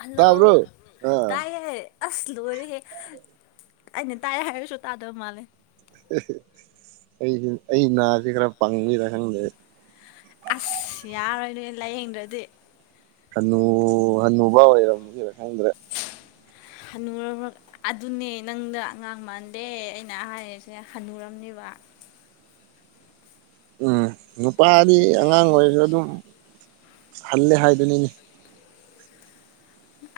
Hello ꯇꯥꯕ꯭ꯔꯣ ꯑꯥ ꯇꯥꯏꯌꯦ ꯑꯥꯁ ꯂꯣꯏꯔꯦꯍꯦ ꯑꯩꯅ ꯇꯥꯏ ꯍꯥꯏꯔꯁꯨ ꯇꯥꯗꯕꯥ ꯃꯥꯜꯂꯦ ꯍ° ꯍꯦ ꯑꯩꯒꯤ ꯑꯩ ꯅꯥꯁꯦ ꯈꯔ ꯄꯪꯉꯤꯔꯥ ꯈꯪꯗꯦ ꯑꯥꯁ ꯌꯥꯔꯣꯏꯅꯦ ꯂꯥꯏꯌꯦꯡꯗ꯭ꯔꯗꯤ ꯍꯟꯅꯨ ꯍꯟꯅꯨꯕꯥ ꯑꫭꯏꯕꯒꯤꯔꯥ ꯈꯪꯗ꯭ꯔꯦ ꯍꯅꯨꯔꯕꯥ ꯑꯗꯨꯅꯦ ꯅꯪꯅꯥ ꯑꯉꯥꯡ ꯃꯥꯟꯗꯦ ꯑꯩꯅ ꯍꯥꯏꯔꯤꯁꯦ ꯍꯟꯅꯨꯔꯝꯅꯦꯕꯥ ꯎꯝ ꯅꯨꯄꯥꯗꯤ ꯑꯉꯥꯡ ꯑꯣꯏꯔꯁꯨ ꯑꯗꯨꯝ ꯍꯜꯂꯦ ꯍꯥꯏꯗꯨꯅꯤꯅꯦ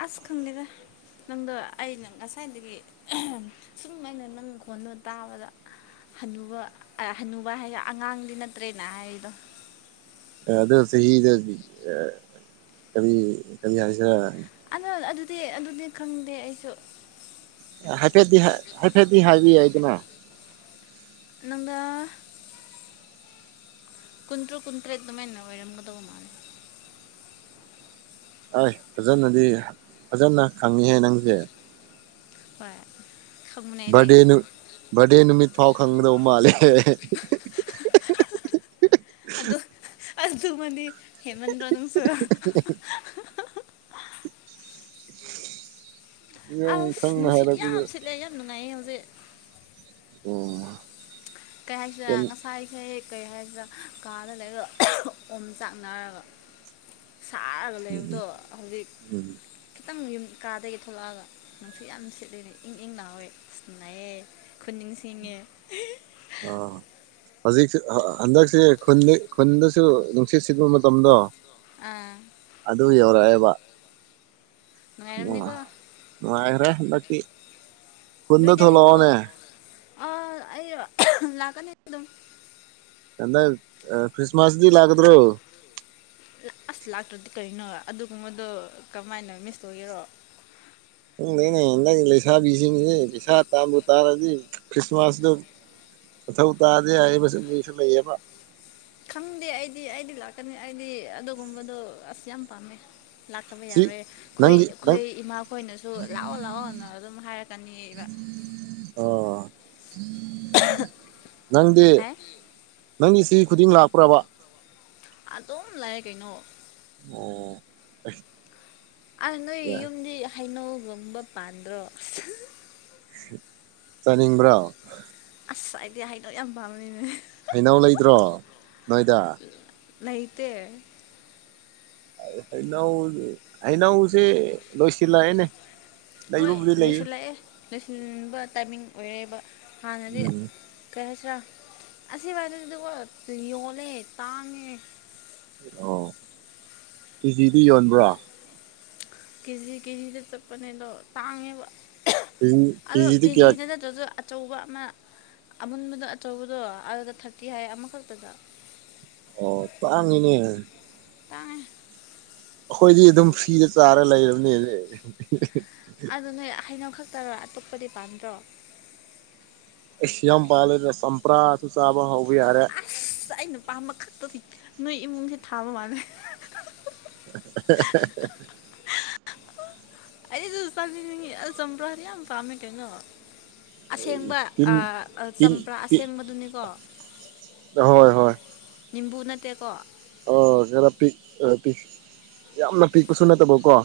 ꯑꯥꯁ ꯈꯪꯗꯦ ꯗꯥ ꯅꯪꯗꯣ ꯑꯩꯅꯥ ꯉꯁꯥꯏꯗꯒꯤ ꯁꯨꯝ ꯑꯩꯅ ꯅꯪ ꯈꯣꯟꯗꫭ ꯇꯥꯕꯗ ꯍꯅꯨꯕ ꯑꯥ ꯍꯅꯨꯕ ꯍꯥꯏꯒ ꯑꯉꯥꯡꯗꯤ ꯅꯠꯇ꯭ꯔꯦ ꯅꯥ ꯍꯥꯏꯔꯤꯗꯣ ꯑ ꯑꯗꯣ ꯆꯍꯤꯗꯥꯗꯤ ꯑ ꯀꯔꯤ ꯀꯔꯤ ꯍꯥꯏꯁꯤꯔꯥ ꯑꯗꫭ ꯑꯗꯨꯗꯤ ꯑꯗꯨꯗꯤ ꯈꯪꯗꯦ ꯑꯩꯁꯨ ꯍꯥꯏꯐꯦꯠꯇꯤ ꯍꯥꯏ ꯍꯥꯏꯐꯦꯠꯇꯤ ꯍꯥꯏꯕ ꯌꯥꯏꯗꯅꯥ ꯅꯪꯗꯥ ꯀꯨꯟꯇ꯭ꯔꯨꯛ ꯀꯨꯟꯇ꯭ꯔꯦꯠ ꯑꯗꯨꯃꯥꯏꯅ ꯑꯣꯏꯔꯝꯒꯗꯧꯕ ꯃꯥꯜꯂꯦ ꯍꯣꯏ ꯐꯖꯅꯗꯤ ꯐꯖꯅꯥ ꯈꯪꯉꯤꯍꯦ ꯅꯪꯗꯤ ꯍꫭꯏ ꯕꯥꯔꯗꯦ ꯅꯨꯠ ꯕꯥꯔꯗꯦ ꯅꯨꯃꯤꯠ ꯐꯥꯎ ꯈꯪꯒꯗꯕꯥ ꯃꯥꯜꯂꯦ꯫ ꯑꯗꯨ ꯑꯗꯨꯃꯅꯤ ꯍꯦꯃꯟꯗ꯭ꯔꯣ ꯅꯪꯁꯨ ꯌꯥꯝ ꯑꯁ ꯈꯪꯅ ꯅꯨꯡꯁꯤꯠ ꯌꯥꯝ ꯍꯥꯏꯔꯛꯄꯗ ꯁꯤꯠꯂꯦ ꯌꯥꯝ ꯅꯨꯡꯉꯥꯏꯌꯦ ꯍꯧꯖꯤꯛ꯫ ꯑꯣ ꯀꯔꯤ ꯍꯥꯏꯁꯤꯔ ꯉꯁꯥꯏꯈꯩ ꯀꯩ ꯍꯥꯏꯁꯤꯔ ꯀꯥꯗ ꯂꯩꯔꯒ ꯑꯣꯝ ꯆꯥꯛꯅꯔꯒ ꯁꯥꯔꯒ ꯂꯩꯕꯗꯣ ꯍꯧꯖꯤꯛ ꯎꯝ ꯈꯤꯇꯪ ꯌꯨꯝ ꯀꯥꯗꯒꯤ ꯊꯣꯛꯂꯛꯑꯒ ꯅꯨꯡꯁꯨꯠ ꯌꯥꯝ ꯁꯤꯠꯂꯤꯅꯦ ꯏꯪ ꯏꯪ ꯂꯥꯎꯋꯦ ꯅꯨꯡꯉꯥꯏꯌꯦ ꯈꯨꯟ ꯅꯤꯡꯁꯤꯡꯉꯦ [unintelligible] ꯍꯧꯖꯤꯛ ꯍꯟꯗꯛꯁꯦ ꯈꯨꯟ ꯈꯨꯟꯗꯁꯨ ꯅꯨꯡꯁꯤꯠ ꯁꯤꯠꯄ ꯃꯇꯝꯗꯣ ꯑꯥ ꯑꯗꯨ ꯌꯧꯔꯛꯑꯦꯕ ꯅꯨꯡꯉꯥꯏꯔꯝꯅꯤꯀꯣ [unintelligible] ꯅꯨꯉꯥꯏꯈ꯭ꯔꯦ ꯍꯟꯗꯛꯇꯤ ꯈꯨꯟꯗ ꯅꯣꯏꯗꯤ ꯍꯩꯅꯧ ꯊꯣꯛꯂꯛꯑꯣꯅꯦ ꯑꯥ ꯑꯩꯔꯣ ꯂꯥꯛꯀꯅꯤ ꯑꯗꯨꯝ ꯅꯪ ꯀ꯭ꯔꯤꯁꯃꯁꯇꯤ ꯂꯥꯛꯀꯗ꯭ꯔꯣ ꯑꯁ ꯂꯥꯛꯇ꯭ꯔꯗꯤ ꯀꯩꯅꯣ ꯑꯗꯨꯒꯨꯝꯕꯗꯣ ꯀꯃꯥꯏꯅ ꯃꯤꯁ ꯇꯧꯒꯦꯔꯣ [unintelligible] ꯂꯩꯁꯥꯕꯤꯁꯤꯡꯁꯦ ꯄꯩꯁꯥ ꯇꯥꯕꯨ ꯇꯥꯔꯗꯤ ꯀ꯭ꯔꯤꯁꯃꯁꯇꯨ ꯃꯊꯧ ꯇꯥꯗꯦ ꯍꯥꯏꯕꯁꯨ ꯃꯤꯁꯨ ꯂꯩꯌꯦꯕ ꯈꯪꯗꯦ ꯑꯩꯗꯤ ꯑꯩꯗꯤ ꯂꯥꯛꯀꯅꯤ ꯑꯩꯗꯤ ꯑꯗꯨꯒꯨꯝꯕꯗꯣ ꯑꯁ ꯌꯥꯝ ꯄꯥꯝꯃꯦ ꯂꯥꯛꯇꯕ ꯁꯤ ꯌꯥꯔꯣꯏꯍꯦ ꯑꯩꯈꯣꯏ ꯅꯪꯒꯤ ꯅꯪ ꯑꯩꯈꯣꯏ ꯏꯃꯥꯈꯣꯏꯅꯁꯨ ꯂꯥꯛꯑꯣ ꯂꯥꯛꯑꯣꯅ ꯑꯗꯨꯝ ꯍꯥꯏꯔꯛꯀꯅꯤꯕ ꯑꯣ ꯅꯪꯗꯤ ꯍꯦ ꯅꯪꯒꯤ ꯆꯍꯤ ꯈꯨꯗꯤꯡ ꯂꯥꯛꯄ꯭ꯔꯕ ꯑꯗꯨꯝ ꯂꯥꯛꯑꯦ ꯀꯩꯅꯣ ꯑꯣ [unintelligible] ꯑꯥ ꯅꯣꯏ ꯌꯥꯏ ꯌꯨꯝꯗꯤ ꯍꯩꯅꯧꯒꯨꯝꯕ ꯄꯥꯟꯗ꯭ꯔꯣ ꯆꯥꯅꯤꯡꯕ꯭ꯔꯣ ꯑꯁ ꯑꯩꯗꯤ ꯍꯩꯅꯧ ꯌꯥꯝ ꯄꯥꯝꯕꯅꯤꯅꯦ ꯍꯩꯅꯧ ꯂꯩꯗ꯭ꯔꯣ ꯅꯣꯏꯗ ꯂꯩꯇꯦ ꯍꯩꯅꯎ ꯍꯩꯅꯎꯁꯦ ꯂꯣꯏꯁꯤꯜꯂꯛꯑꯦꯅꯦ ꯍꯣꯏ ꯂꯩꯕꯕꯨꯗꯤ ꯂꯩꯌꯦ ꯂꯣꯏꯁꯤꯜꯂꯛꯑꯦ ꯂꯣꯏꯁꯤꯟꯕ ꯇꯥꯏꯃꯤꯡ ꯑꯣꯏꯔꯦꯕ ꯍꯥꯟꯅꯗꯤ ꯀꯩ ꯍꯥꯏꯁꯤꯔꯥ ꯑꯁꯤꯋꯥꯏꯗꯗꯤ ꯑꯗꯨꯒ ꯌꯣꯜꯂꯦ ꯇꯥꯡꯉꯦ ꯑꯣ ꯀꯦꯖꯤꯗꯤ ꯌꯣꯟꯕ꯭ꯔꯣ ꯀꯦꯖꯤ ꯀꯦꯖꯤꯗ ꯆꯠꯄꯅꯦ ꯑꯗꯣ ꯇꯥꯡꯉꯦꯕ ꯀꯦꯖꯤ ꯑꯗꯣ ꯀꯦꯖꯤꯗꯤ ꯀꯌꯥ ꯀꯦꯖꯤꯗ ꯅꯠꯇ꯭ꯔꯁꯨ ꯑꯆꯧꯕ ꯑꯃ ꯑꯃꯨꯟꯕꯗꯣ ꯑꯆꯧꯕꯗꯣ ꯑꯗꯨꯗ ꯊꯥꯔꯇꯤ ꯍꯥꯏ ꯑꯃꯈꯛꯇꯗ ꯑꯣ ꯇꯥꯡꯉꯤꯅꯦ ꯇꯥꯡꯉꯦ ꯑꯩꯈꯣꯏꯗꯤ ꯑꯗꯨꯝ ꯐꯔꯤꯗ ꯆꯥꯔ ꯂꯩꯔꯕꯅꯦ ꯍꯧꯖꯤꯛ ꯑꯗꯨ ꯅꯣꯏ ꯍꯩꯅꯣ ꯈꯛꯇꯔꯣ ꯑꯇꯣꯞꯄꯗꯤ ꯄꯥꯟꯗ꯭ꯔꯣ ꯑꯁ ꯌꯥꯝ ꯄꯥꯜꯂꯦꯗ ꯆꯝꯄ꯭ꯔꯥꯁꯨ ꯆꯥꯕ ꯍꯧꯕ ꯌꯥꯔꯦ ꯑꯁ ꯑꯩꯅ ꯄꯥꯝꯕ ꯈꯛꯇꯗꯤ ꯅꯣꯏ ꯏꯃꯨꯡꯁꯦ ꯊꯥꯕ ꯃꯥꯜꯂꯦ [unintelligible] ꯑꯩꯁꯨ ꯆꯥꯅꯤꯡꯉꯦ ꯑꯁ ꯆꯝꯕ꯭ꯔꯥꯗꯤ ꯌꯥꯝ ꯄꯥꯝꯃꯦ ꯀꯩꯅꯣ ꯑꯁꯦꯡꯕ ꯇꯤꯟ ꯑꯥ ꯇꯤꯟ ꯆꯝꯄ꯭ꯔꯥ ꯇꯤꯟ ꯑꯁꯦꯡꯕꯗꯨꯅꯤꯀꯣ ꯍꯣꯏ ꯍꯣꯏ ꯅꯤꯝꯕꯨ ꯅꯠꯇꯦꯀꯣ ꯑꯣ ꯈꯔ ꯄꯤꯛ ꯈꯔ ꯄꯤꯛ ꯌꯥꯝꯅ ꯄꯤꯛꯄꯁꯨ ꯅꯠꯇꯕꯀꯣ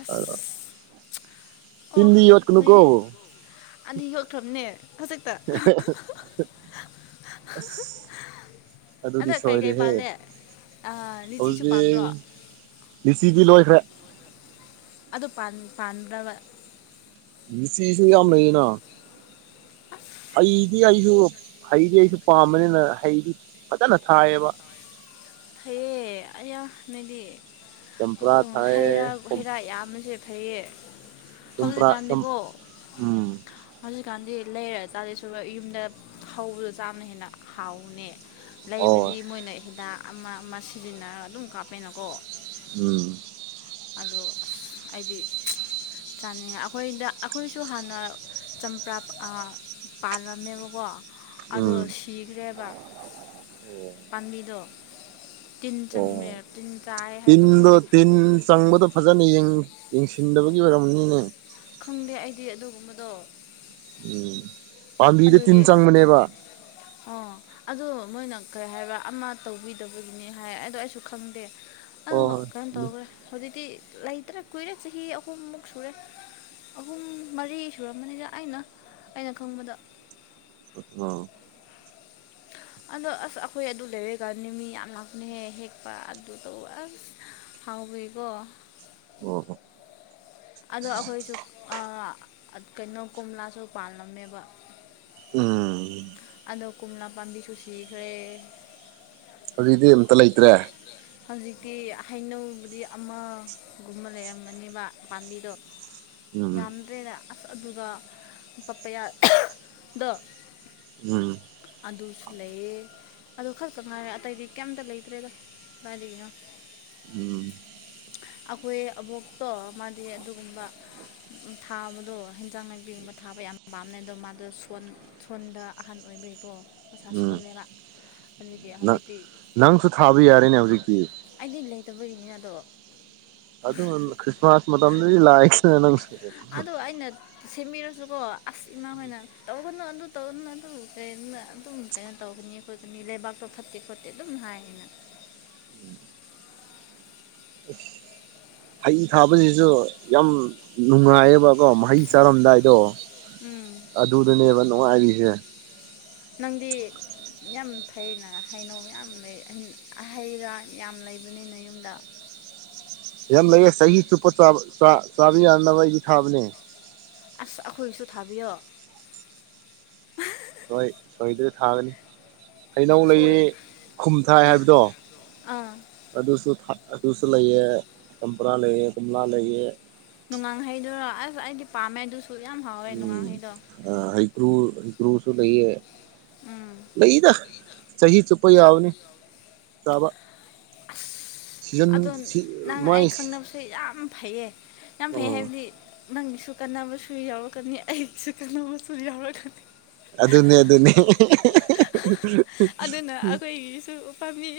ꯑꯁ ꯊꯤꯟꯗꯤ ꯌꯣꯠꯀꯅꯨ ꯀꯣ ꯑꯩꯗꯤ ꯌꯣꯛꯈ꯭ꯔꯕꯅꯦ ꯍꯧꯖꯤꯛ [unintelligible] ꯑꯁ ꯑꯗꯨꯗꯤ ꯑꯗ ꯀꯩꯀꯩ ꯁꯣꯏꯔꯦꯍꯦ ꯄꯥꯜꯂꯦ ꯑꯥ ꯂꯤꯆꯤꯁꯨ ꯑꯗꯨꯗꯤ ꯄꯥꯝꯕ꯭ꯔꯣ ꯂꯤꯆꯤꯗꯤ ꯂꯣꯏꯈ꯭ꯔꯦ ꯑꯗꯣ ꯄꯥꯟꯕꯨ ꯄꯥꯟꯕ꯭ꯔꯕ ꯂꯤꯆꯤꯁꯨ ꯌꯥꯝ ꯂꯩꯌꯦꯅ ꯍꯩꯗꯤ ꯑꯩꯁꯨ ꯍꯩꯗꯤ ꯑꯩꯁꯨ ꯄꯥꯝꯕꯅꯤꯅ ꯍꯩꯗꯤ ꯐꯖꯅ ꯊꯥꯏꯑꯕ ꯍꯩꯌꯦ ꯑꯩꯌꯥ ꯅꯣꯏꯗꯤ ꯑꯣ ꯆꯝꯄ꯭ꯔꯥ ꯑꯣ ꯍꯩꯥ ꯊꯥꯏꯌꯦ ꯍꯩꯔꯥ ꯌꯥꯝꯌꯥꯝꯕꯁꯦ ꯐꯩꯌꯦ ꯆꯝꯄ꯭ꯔꯥ ꯆꯝ ꯍꯧꯖꯤꯛꯀꯥꯟꯗꯤꯀꯣ ꯎꯝ ꯍꯧꯖꯤꯛꯀꯥꯟꯗꯤ ꯂꯩꯔ ꯆꯥꯗꯣꯏꯁꯔꯨꯛ ꯌꯨꯝꯗ ꯍꯧꯕꯗ ꯆꯥꯅ ꯍꯦꯟꯅ ꯍꯥꯎꯕꯅꯦ ꯍꯣꯏ ꯂꯩꯕꯗꯤ ꯃꯣꯏꯅ ꯍꯤꯗꯥꯛ ꯑꯃ ꯑꯃ ꯁꯤꯖꯤꯟꯅꯔꯒ ꯑꯗꯨꯝ ꯀꯥꯞꯄꯦꯅꯀꯣ ꯎꯝ ꯑꯗꯣ ꯑꯩꯗꯤ ꯆꯥꯅꯤꯡꯉꯦ ꯑꯩꯈꯣꯏꯗ ꯑꯩꯈꯣꯏꯁꯨ ꯍꯥꯟꯅ ꯆꯝꯄ꯭ꯔꯥ ꯄꯥꯜꯂꯝꯃꯦꯕꯀꯣ ꯑꯗꯣ ꯎꯝ ꯁꯤꯈ꯭ꯔꯦꯕ ꯄꯥꯝꯕꯤꯗꯣ ꯇꯤꯟ ꯆꯪꯃꯦ ꯑꯣ ꯇꯤꯟ ꯆꯥꯏ ꯍꯥꯏꯕ ꯇꯤꯟꯗꯣ ꯈꯪꯗꯦ ꯇꯤꯟ ꯆꯪꯕꯗꯣ ꯐꯖꯅ ꯌꯦꯡꯁꯤꯟꯗꯕꯒꯤ ꯑꯣꯏꯔꯝꯅꯤꯅꯦ ꯈꯪꯗꯦ ꯑꯩꯗꯤ ꯑꯗꯨꯒꯨꯝꯕꯗꯣ ꯎꯝ ꯄꯥꯝꯕꯤꯗ ꯇꯤꯟ ꯆꯪꯕꯅꯦꯕ ꯑ ꯑꯗꯣ ꯃꯣꯏꯅ ꯀꯔꯤ ꯍꯥꯏꯕ ꯑꯃ ꯇꯧꯕꯤꯗꯕꯒꯤꯅꯦ ꯍꯥꯏ ꯑꯗꯣ ꯑꯩꯁꯨ ꯈꯪꯗꯦ ꯑꯗꯣ ꯍꯣꯏ ꯀꯩꯅꯣ ꯍꯣꯏ ꯇꯧꯈ꯭ꯔꯦ ꯍꯧꯖꯤꯛꯇꯤ ꯂꯩꯇ꯭ꯔꯦ ꯀꯨꯏꯔꯦ ꯆꯍꯤ ꯑꯍꯨꯝꯃꯨꯛ ꯁꯨꯔꯦ ꯑꯍꯨꯝ ꯃꯔꯤ ꯁꯨꯔꯝꯃꯅꯤꯗ ꯑꯩꯅ ꯑꯩꯅ ꯈꯪꯕꯗ ꯑ ꯑꯗꯣ ꯑꯁ ꯑꯩꯈꯣꯏ ꯑꯗꯨ ꯂꯩꯔꯦꯀꯅꯤ ꯃꯤ ꯌꯥꯝ ꯂꯥꯛꯄ ꯍꯦ ꯍꯦꯛꯄ ꯑꯗꯨꯗꯣ ꯑꯁ ꯍꯥꯎꯕꯤꯀꯣ ꯑꯣ ꯍꯣ ꯑꯗꯣ ꯑꯩꯈꯣꯏꯁꯨ ꯀꯩꯅꯣ ꯀꯣꯝꯂꯥꯁꯨ ꯄꯥꯜꯂꯝꯃꯦꯕ ꯎꯝ ꯑꯗꯣ ꯀꯣꯂ ꯄꯥꯕꯤꯁꯨ ꯁꯤꯈ꯭ꯔꯦ ꯍꯧꯖꯤꯛꯇꯤ ꯑꯃꯇ ꯂꯩꯇ꯭ꯔꯦ ꯍꯧꯖꯤꯛꯇꯤ ꯍꯩꯅꯧꯕꯨꯗꯤ ꯑꯃꯒꯨꯝꯕ ꯂꯩꯔꯝꯒꯅꯤꯕ ꯄꯥꯝꯕꯤꯗꯣ ꯎꯝ ꯌꯥꯝꯗ꯭ꯔꯦꯗ ꯑꯁ ꯑꯗꯨꯒ ꯄꯄꯌꯥꯗꯣ ꯎꯝ ꯑꯗꯨꯁꯨ ꯂꯩꯌꯦ ꯑꯗꯨ ꯈꯛꯇꯪ ꯉꯥꯏꯔꯦ ꯑꯇꯩꯗꯤ ꯀꯩꯝꯇ ꯂꯩꯇ꯭ꯔꯦꯗ ꯃꯥꯔꯤꯅ [unintelligible] ꯎꯝ ꯑꯩꯈꯣꯏ ꯑꯕꯣꯛꯇꯣ ꯃꯥꯗꯤ ꯑꯗꯨꯒꯨꯝꯕ ꯊꯥꯕꯗꯣ ꯍꯦꯟꯖꯥꯡ ꯅꯥꯄꯤꯒꯨꯝꯕ ꯊꯥꯕ ꯌꯥꯝ ꯄꯥꯝꯅꯩ ꯑꯗꯣ ꯃꯥꯗꯣ ꯁꯣꯟ ꯁꯣꯟꯗ ꯑꯍꯜ ꯑꯣꯏꯕꯩꯀꯣ ꯎꯝ ꯅꯪ ꯍꯧꯖꯤꯛꯇꯤ ꯅꯪꯁꯨ ꯊꯥꯕ ꯌꯥꯔꯦꯅꯦ ꯍꯧꯖꯤꯛꯇꯤ ꯑꯩꯗꯤ ꯂꯩꯇꯕꯒꯤꯅꯤꯅ ꯑꯗꯣ ꯑꯗꯨ ꯈ꯭ꯔꯤꯁꯃꯥꯁ ꯃꯇꯝꯗꯗꯤ ꯂꯥꯛꯑꯦ ꯑꯗꯣ ꯑꯩꯅ ꯁꯦꯝꯕꯤꯔꯁꯨꯀꯣ ꯑꯁ ꯏꯃꯥ ꯍꯣꯏꯅ ꯇꯧꯒꯅꯨ ꯑꯗꯨ ꯇꯧꯅꯨ ꯑꯗꯨ ꯀ ꯑꯗꯨꯝ ꯀꯩꯅꯣ ꯇꯧꯒꯅꯤ ꯁꯣꯏ ꯑꯗꯨꯅꯤ ꯂꯩꯕꯥꯛꯇꯣ ꯐꯠꯇꯦ ꯈꯣꯠꯇꯦ ꯑꯗꯨꯝ ꯍꯥꯏꯌꯦꯅ ꯍꯩ ꯊꯥꯕꯁꯤꯁꯨ ꯌꯥꯝ ꯅꯨꯡꯉꯥꯏꯌꯦꯕꯀꯣ ꯃꯍꯩ ꯆꯥꯔꯝꯗꯥꯏꯗꯣ ꯎꯝ ꯑꯗꯨꯗꯅꯦꯕ ꯅꯨꯡꯉꯥꯏꯔꯤꯁꯦ ꯅꯪꯗꯤ ꯌꯥꯝ ꯐꯩꯩꯅ ꯍꯩꯅꯧ ꯌꯥꯝꯌꯥꯝ ꯂꯩ ꯍꯩꯔ ꯌꯥꯝ ꯂꯩꯕꯅꯤꯅ ꯌꯨꯝꯗ ꯌꯥꯝ ꯂꯩꯌꯦ ꯆꯍꯤ ꯆꯨꯞꯄ ꯆꯥꯕ ꯌꯥꯅꯕ ꯑꯩꯗꯤ ꯊꯥꯕꯅꯦ ꯑꯁ ꯑꯩꯈꯣꯏꯁꯨ ꯊꯥꯕꯤꯌꯣ ꯍꯣꯏ ꯁꯣꯏꯗꯩ ꯊꯥꯒꯅꯤ ꯍꯩꯅꯧ ꯁꯣꯏ ꯂꯩꯌꯦ ꯈꯨꯝ ꯊꯥꯏ ꯍꯥꯏꯕꯗꯣ ꯑꯥ ꯑꯗꯨꯁꯨ ꯊꯥ ꯑꯗꯨꯁꯨ ꯂꯩꯑꯦ ꯆꯝꯄ꯭ꯔꯥ ꯂꯩꯑꯦ ꯀꯣꯝꯂꯥ ꯂꯩꯑꯦ ꯅꯨꯡꯉꯥꯡꯍꯩꯗꯨꯔꯣ ꯑꯁ ꯑꯩꯗꯤ ꯄꯥꯝꯃꯦ ꯑꯗꯨꯁꯨ ꯌꯥꯝ ꯍꯥꯎꯋꯦ ꯅꯨꯡꯉꯥꯡꯍꯩꯗꯣ ꯑ ꯍꯩꯀ꯭ꯔꯨ ꯍꯩꯀ꯭ꯔꯨꯁꯨ ꯂꯩꯌꯦ ꯎꯝ ꯂꯩꯗ ꯆꯍꯤ ꯆꯨꯞ ꯄ ꯌꯥꯎꯕꯅꯤ ꯆꯥꯕ ꯑꯁ ꯁꯤꯖꯟ ꯑꯗꯣ ꯅꯪ ꯑꯩ ꯃꯣꯏ ꯈꯪꯅꯕꯁꯦ ꯌꯥꯝ ꯐꯩꯌꯦ ꯌꯥꯝ ꯐꯩ ꯑꯣ ꯍꯥꯏꯕꯗꯤ ꯅꯪꯒꯤꯁꯨ ꯀꯥꯟꯅꯕꯁꯨ ꯌꯥꯎꯔꯛꯀꯅꯤ ꯑꯩꯒꯤꯁꯨ ꯀꯥꯟꯅꯕꯁꯨ ꯌꯥꯎꯔꯛꯀꯅꯤ ꯑꯗꯨꯅꯦ ꯑꯗꯨꯅꯦ [unintelligible] ꯑꯗꯨꯅ ꯑꯩꯈꯣꯏꯒꯤꯁꯨ ꯄꯥꯝꯕꯤ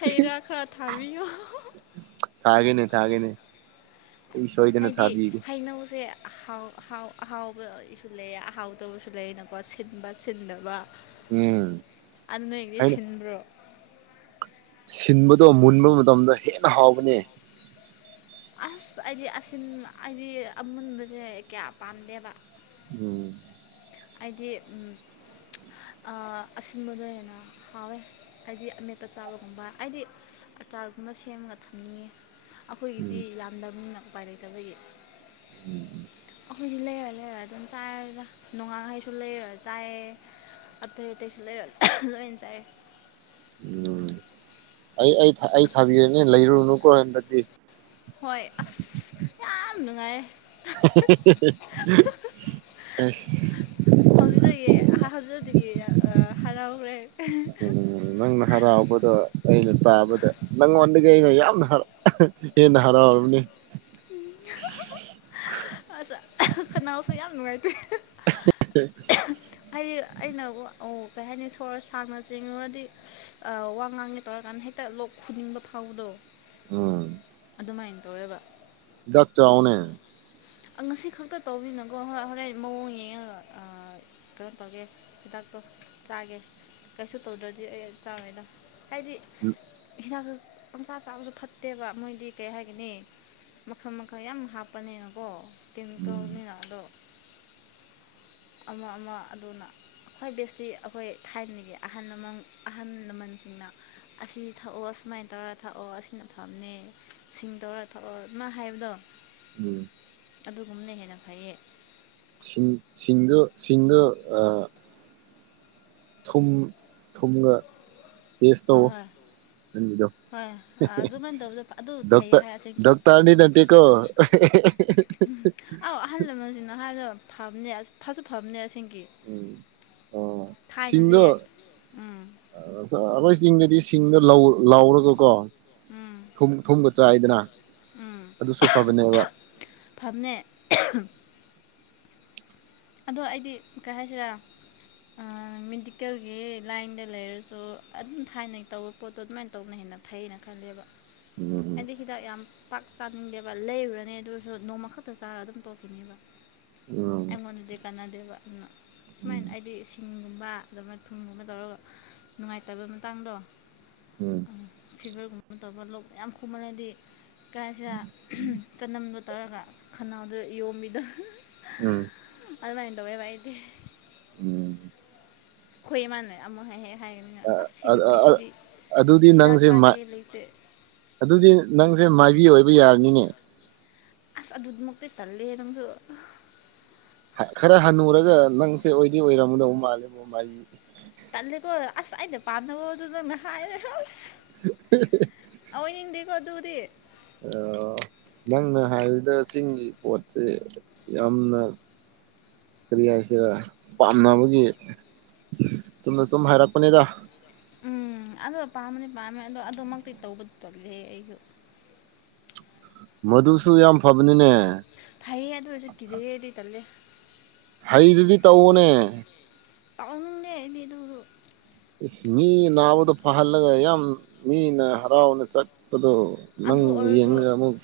ꯍꯩ ꯔꯥ ꯈꯔ ꯊꯥꯕꯤꯌꯨ ꯊꯥꯒꯦꯅꯦ ꯊꯥꯒꯦꯅꯦ ꯑꯩ ꯁꯣꯏꯗꯅ ꯍꯥꯏꯗꯤ ꯊꯥꯕꯤꯒꯦ ꯍꯩꯅꯧꯁꯦ ꯑꯍꯥꯎ ꯑꯍꯥꯎ ꯑꯍꯥꯎꯕꯁꯨ ꯂꯩꯌꯦ ꯑꯍꯥꯎꯗꯕꯁꯨ ꯂꯩꯅꯀꯣ ꯁꯤꯟꯕ ꯁꯤꯟꯗꯕ ꯎꯝ ꯑꯗꯨ ꯅꯣꯏꯗꯤ ꯍꯥꯏꯅ ꯁꯤꯟꯕ꯭ꯔꯣ ꯁꯤꯟꯕꯗꯣ ꯃꯨꯟꯕ ꯃꯇꯝꯗ ꯍꯦꯟꯅ ꯍꯥꯎꯕꯅꯦ ꯑꯁ ꯑꯩꯗꯤ ꯑꯁꯤꯟ ꯑꯩꯗꯤ ꯑꯃꯨꯟꯕꯁꯦ ꯀꯌꯥ ꯄꯥꯝꯗꯦꯕ ꯎꯝ ꯑꯩꯗꯤ ꯎꯝ ꯑꯁꯤꯟꯕꯗ ꯍꯦꯟꯅ ꯍꯥꯎꯋꯦ ꯍꯥꯏꯗꯤ ꯑꯃꯦꯠꯄ ꯆꯥꯕꯒꯨꯝꯕ ꯍꯥꯏꯗꯤ ꯑꯆꯥꯔꯒꯨꯝꯕ ꯁꯦꯝꯃꯒ ꯊꯝꯅꯤꯉꯦ ꯎꯝ ꯑꯩꯈꯣꯏꯒꯤꯗꯤ ꯌꯥꯝꯗ ꯃꯤꯅ ꯎꯄꯥꯏ ꯂꯩꯇꯕꯒꯤ ꯎꯝ ꯎꯝ ꯑꯩꯈꯣꯏꯗꯤ ꯂꯩꯔ ꯂꯩꯔ ꯑꯗꯨꯝ ꯆꯥꯔꯦꯗ ꯅꯣꯡꯉꯥꯡꯈꯩꯁꯨ ꯂꯩꯔ ꯆꯥꯏꯌꯦ ꯑꯇꯩ ꯑꯇꯩꯁꯨ ꯂꯩꯔ ꯂꯣꯏꯅ ꯆꯥꯏꯑꯦ ꯎꯝ ꯑꯩ ꯑꯩ ꯑꯩ ꯊꯥꯕꯤꯔꯅꯦ ꯂꯩꯔꯨꯅꯨꯀꯣ ꯍꯟꯗꯛꯇꯤ ꯍꯣꯏ ꯑꯁ ꯌꯥꯝ ꯅꯨꯡꯉꯥꯏꯌꯦ [unintelligible] ꯑꯁ ꯍꯧꯖꯤꯛꯇꯒꯤ ꯍꯧꯖꯤꯛꯇꯒꯤ ꯍꯔꯥꯎꯈ꯭ꯔꯦ ꯎꯝ ꯅꯪꯅ ꯍꯔꯥꯎꯕꯗꯣ ꯑꯩꯅ ꯇꯥꯕꯗ ꯅꯪꯉꯣꯟꯗꯒꯤ ꯑꯩꯅ ꯌꯥꯝꯅꯥ [unintelligible] ꯍꯦꯟꯅ ꯍꯔꯥꯎꯕꯅꯤ [inaudible] ꯑꯆꯥ ꯈꯅꯥꯎꯁꯨ ꯌꯥꯝ ꯅꯨꯡꯉꯥꯏꯇꯦ [unintelligible] ꯑꯩ ꯑꯩꯅ ꯀꯩ ꯍꯥꯏꯅꯤ ꯁꯣꯔ ꯁꯥꯡꯅ ꯆꯤꯡꯉꯨꯔꯗꯤ ꯋꯥ ꯉꯥꯡꯉꯦ ꯇꯧꯔꯀꯥꯟꯗ ꯍꯦꯛ ꯇ ꯂꯣꯛ ꯈꯨꯅꯤꯡꯕ ꯐꯥꯎꯕꯗꯣ ꯎꯝ ꯑꯗꯨꯃꯥꯏꯅ ꯇꯧꯌꯦꯕ ꯍꯤꯗꯛ ꯆꯧꯅꯦ ꯑ ꯉꯁꯤ ꯈꯛꯇ ꯇꯧꯕꯤꯅꯀꯣ ꯍꯣꯔ ꯍꯣꯔꯦꯟ ꯃꯑꯣꯡ ꯌꯦꯡꯉꯒ ꯀꯩꯅꯣ ꯇꯧꯒꯦ ꯍꯤꯗꯥꯛꯇꯣ ꯆꯥꯒꯦ ꯀꯩꯁꯨ ꯇꯧꯗ꯭ꯔꯗꯤ ꯑꯩ ꯆꯥꯔꫭꯏꯗ ꯍꯥꯏꯗꯤ ꯎꯝ ꯍꯤꯗꯥꯛꯇꯣ ꯄꯪꯁꯥ ꯆꯥꯕꯁꯨ ꯐꯠꯇꯦꯕ ꯃꯣꯏꯗꯤ ꯀꯩ ꯍꯥꯏꯒꯅꯤ ꯃꯈꯜ ꯃꯈꯜ ꯌꯥꯝ ꯍꯥꯞꯄꯅꯦꯅꯀꯣ ꯎꯝ ꯀꯤꯜꯇꯣꯜꯅꯤꯅ ꯑꯗꯣ ꯑꯃ ꯑꯃ ꯑꯗꯨꯅ ꯈ꯭ꯋꯥꯏ ꯕꯦꯁꯁꯤ ꯑꯩꯈꯣꯏ ꯊꯥꯏꯅꯒꯤ ꯑꯍꯜ ꯂꯃꯟ ꯑꯍꯜ ꯂꯃꯟꯁꯤꯡꯅ ꯑꯁꯤ ꯊꯛꯑꯣ ꯁꯨꯃꯥꯏꯅ ꯇꯧꯔꯒ ꯊꯛꯑꯣ ꯑꯁꯤꯅ ꯐꯝꯅꯦ ꯁꯤꯡꯇꯧꯔ ꯊꯛꯑꫭ ꯑꯥꯗꯨꯃꯥꯏ ꯍꯥꯏꯕꯗꯣ ꯎꯝ ꯑꯗꯨꯒꯨꯝꯅ ꯍꯦꯟꯅ ꯐꯩꯌꯦ ꯁꯤꯡ ꯁꯤꯡꯗ ꯁꯤꯡꯗ ꯑꯥ ꯊꯨꯝ ꯊꯨꯝꯒ ꯇꯦꯁ ꯇꯧ ꯍꯣꯏ ꯍꯣꯏ ꯅꯪꯒꯤꯗꯣ ꯍꯣꯏ ꯑꯗꯨꯃꯥꯏꯅ ꯇꯧꯕꯗꯣ ꯑꯗꯨ [unintelligible] ꯗꯣꯛꯇ ꯐꯩꯌꯦ ꯍꯥꯏ ꯑꯁꯦꯡꯀꯤ ꯗꯣꯛꯇꯔꯗꯤ ꯅꯠꯇꯤꯀꯣ [unintelligible] ꯑꯧ ꯑꯍꯜ ꯂꯃꯟꯁꯤꯡꯅ ꯍꯥꯏꯗ ꯐꯕꯅꯦ ꯐꯁꯨ ꯐꯕꯅꯦ ꯑꯁꯤꯡꯒꯤ ꯎꯝ ꯑꯣ ꯁꯤꯡꯗꫭ ꯎꯝ ꯑꯩꯈꯣꯏ ꯆꯤꯡꯗꯗꯤ ꯁꯤꯡꯗꯣ ꯂꯥꯎꯔꯒꯀꯣ [unintelligible] ꯊꯨꯝꯒ ꯆꯥꯏꯗꯅ ꯑꯗꯨꯁꯨ ꯐꯕꯅꯦꯕ ꯐꯝꯅꯦ ꯑꯗꯣ ꯑꯩꯗꯤ ꯀꯩ ꯍꯥꯏꯁꯤꯔꯥ ꯃꯦꯗꯤꯀꯦꯜꯒꯤ ꯂꯥꯏꯟꯗ ꯂꯩꯔꯁꯨ ꯑꯗꯨꯝ ꯊꯥꯏꯅꯒꯤ ꯇꯧ ꯄꯣꯠꯇꯣ ꯑꯗꯨꯃꯥꯏꯅ ꯇꯧꯅ ꯍꯦꯟꯅ ꯐꯩꯅ ꯈꯜꯂꯦꯕ ꯎꯝ ꯍꯥꯏꯗꯤ ꯍꯤꯗꯥꯛ ꯌꯥꯝ ꯄꯥꯛ ꯆꯥꯅꯤꯡꯗꯦꯕ ꯂꯩꯔꯨꯔꯅꯦ ꯑꯗꯨꯁꯨ ꯅꯣꯡꯃ ꯈꯛꯇꯪ ꯆꯥꯔꯒ ꯑꯗꯨꯝ ꯇꯣꯛꯈꯤꯅꯦꯕ [unintelligible] ꯗꯤ ꯀꯥꯟꯅꯗꯦꯕ ꯑꯗꯨꯅ ꯎꯝ ꯁꯨꯃꯥꯏꯅ ꯍꯥꯏꯗꯤ ꯁꯤꯡꯒꯨꯝꯕ ꯑꯗꯨꯃꯥꯏ ꯊꯨꯝꯒꯨꯝꯕ ꯇꯧꯔꯒ ꯅꯨꯡꯉꯥꯏꯇꯕ ꯃꯇꯥꯡꯗꯣ ꯐꯤꯚꯔꯒꯨꯝꯕ ꯇꯧꯕ ꯂꯣꯛ ꯌꯥꯝ ꯈꯨꯃꯟꯅꯗꯤ ꯀꯩ ꯍꯥꯏꯁꯤꯔ ꯆꯅꯝꯗꯣ ꯇꯧꯔꯒ ꯈꯅꯥꯎꯗ ꯌꯣꯝꯕꯤꯗꯣ ꯎꯝ ꯑꯗꯨꯃꯥꯏ ꯇꯧꯔꯦꯕ ꯍꯥꯏꯗꯤ [unintelligible] ꯑꯩꯈꯣꯏ ꯏꯃꯥꯅꯩ ꯑꯃꯨꯛ ꯍꯦꯛ ꯍꯦꯛ ꯍꯥꯏꯕꯅꯤꯅ [unintelligible] ꯑꯗꯨꯗꯤ ꯅꯪꯁꯦ ꯆꯥꯒꯦ [unintelligible] ꯂꯩꯇꯦ ꯑꯗꯨꯗꯤ ꯅꯪꯁꯦ ꯃꯥꯏꯕꯤ ꯑꯣꯏꯕ ꯌꯥꯔꯅꯤꯅꯦ ꯑꯁ ꯑꯗꯨꯃꯨꯛꯇꯤ ꯇꯜꯂꯦ ꯅꯪꯁꯨ ꯈꯔ ꯍꯟꯅꯨꯔꯒ ꯅꯪꯁꯦ ꯑꯣꯏꯗꯤ ꯑꯣꯏꯔꯝꯗꯧꯕ ꯃꯥꯜꯂꯦ [unintelligible] ꯇꯜꯂꯦꯀꯣ ꯑꯁ ꯑꯩꯩꯅ ꯄꯥꯝꯅꯕꯣꯗꯨ ꯅꯪꯅ ꯍꯥꯏꯔꯦ ꯑꯁ [unintelligible] ꯑꯣꯏꯅꯤꯡꯗꯦꯀꯣ ꯑꯗꯨꯗꯤ ꯅꯪꯅ ꯍꯥꯏꯔꯤꯗ ꯆꯤꯡꯒꯤ ꯄꯣꯠꯁꯦ ꯌꯥꯝꯅ [unintelligible] ꯄꯥꯝꯅꯕꯒꯤ ꯆꯨꯝꯅ ꯁꯨꯝ ꯍꯥꯏꯔꯛꯄꯅꯤꯗ ꯎꯝ ꯑꯗꯨ ꯄꯥꯝꯕꯅꯤ ꯄꯥꯝꯕꯅꯤ ꯑꯗꯣ ꯑꯗꯨꯃꯛꯇꯤ ꯇꯧꯕꯗ ꯇꯜꯂꯤ ꯑꯩꯁꯨ ꯃꯗꯨꯁꯨ ꯌꯥꯝ ꯐꯕꯅꯤꯅꯦ ꯐꯩꯌꯦ ꯑꯗꯨ ꯑꯣꯏꯔꯁꯨ ꯀꯤꯖꯌꯦ ꯑꯩꯗꯤ ꯇꯜꯂꯦ ꯍꯩꯗꯨꯗꯤ ꯇꯧꯑꯣꯅꯦ [unintelligible] ꯏꯁꯁ ꯃꯤ ꯅꯥꯕꯗꯣ ꯐꯍꯜꯂꯒ ꯌꯥꯝ ꯃꯤꯅ ꯍꯔꯥꯎꯅ ꯆꯠꯄꯗꯣ ꯅꯪ ꯑꯗꯨ ꯑꯣꯏꯔꯁꯨ ꯌꯦꯡꯒꯔꯦ ꯑꯃꯨꯛ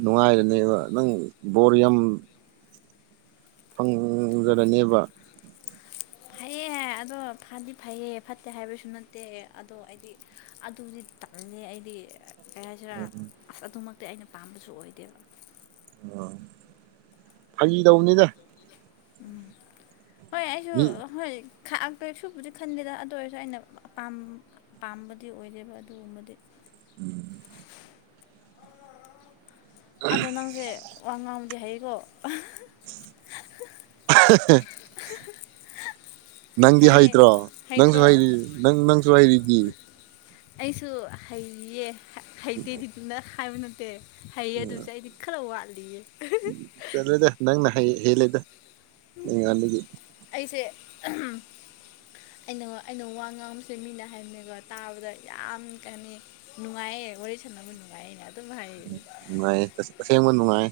ꯅꯨꯡꯉꯥꯏꯔꯅꯦꯕ ꯅꯪ ꯕꯣꯔ ꯌꯥꯝ ꯐꯪꯂꯔꯅꯦꯕ ꯑꯦ ꯑꯗꯣ ꯐꯗꯤ ꯐꯩꯌꯦ ꯐꯠꯇꯦ ꯍꯥꯏꯕꯁꯨ ꯅꯠꯇꯦ ꯑꯗꯣ ꯑꯩꯗꯤ ꯑꯗꯨꯗꯤ ꯇꯜꯂꯦ ꯑꯩꯗꯤ ꯀꯩ ꯍꯥꯏꯁꯤꯔꯥ ꯑꯁ ꯑꯗꯨꯃꯛꯇꯤ ꯑꯩꯅ ꯄꯥꯝꯕꯁꯨ ꯑꯣꯏꯗꯦꯕ ꯑꯣ ꯐꯒꯤ ꯇꯧꯕꯅꯤꯗ ꯎꯝ ꯍꯣꯏ ꯑꯩꯁꯨ ꯃꯤ ꯍꯣꯏ [unintelligible] ꯀꯩꯁꯨꯕꯨꯗꯤ ꯈꯟꯗꯦꯗ ꯑꯗꯨ ꯑꯣꯏꯔꯁꯨ ꯑꯩꯅ ꯄꯥꯝꯕꯗꯤ ꯑꯣꯏꯗꯦꯕ ꯑꯗꯨꯒꯨꯝꯕꯗꯤ [unintelligible] ꯑꯗꯣ ꯅꯪꯁꯦ ꯋꯥ ꯉꯥꯡꯕꯗꯤ ꯍꯌꯦꯀꯣ [unintelligible] ꯅꯪꯗꯤ ꯍꯩꯌꯦ ꯍꯩꯇ꯭ꯔꯣ ꯅꯪꯁꯨ ꯍꯩꯇ꯭ꯔꯣ ꯍꯩ ꯅꯪ ꯅꯪꯁꯨ ꯍꯩꯔꯤꯗꯤ ꯑꯩꯁꯨ ꯍꯩꯌꯦ ꯍꯩꯇꯦꯗꯤ ꯇꯨꯗ ꯍꯥꯏꯕ ꯅꯠꯇꯦ ꯍꯩꯌꯦ ꯑꯗꯨꯁꯨ ꯑꯩꯗꯤ [unintelligible] ꯆꯠꯂꯣꯗ ꯅꯪꯅ ꯍꯩ ꯍꯦꯜꯂꯦꯗ [unintelligible] ꯑꯩꯁꯦ [unintelligible] ꯑꯩꯅ ꯑꯩꯅ ꯋꯥ ꯉꯥꯡꯕꯁꯦ ꯃꯤꯅ ꯍꯥꯏꯕꯅꯦꯕ ꯇꯥꯕꯗ ꯌꯥꯝ ꯀꯥꯟꯅꯤ ꯅꯨꯡꯉꯥꯏꯌꯦ ꯋꯥꯔꯤ ꯁꯥꯟꯅꯕ ꯅꯨꯡꯉꯥꯏꯌꯦꯅ ꯑꯗꯨꯝ ꯍꯥꯏ ꯑꯁꯦꯡꯕ ꯅꯨꯡꯉꯥꯏ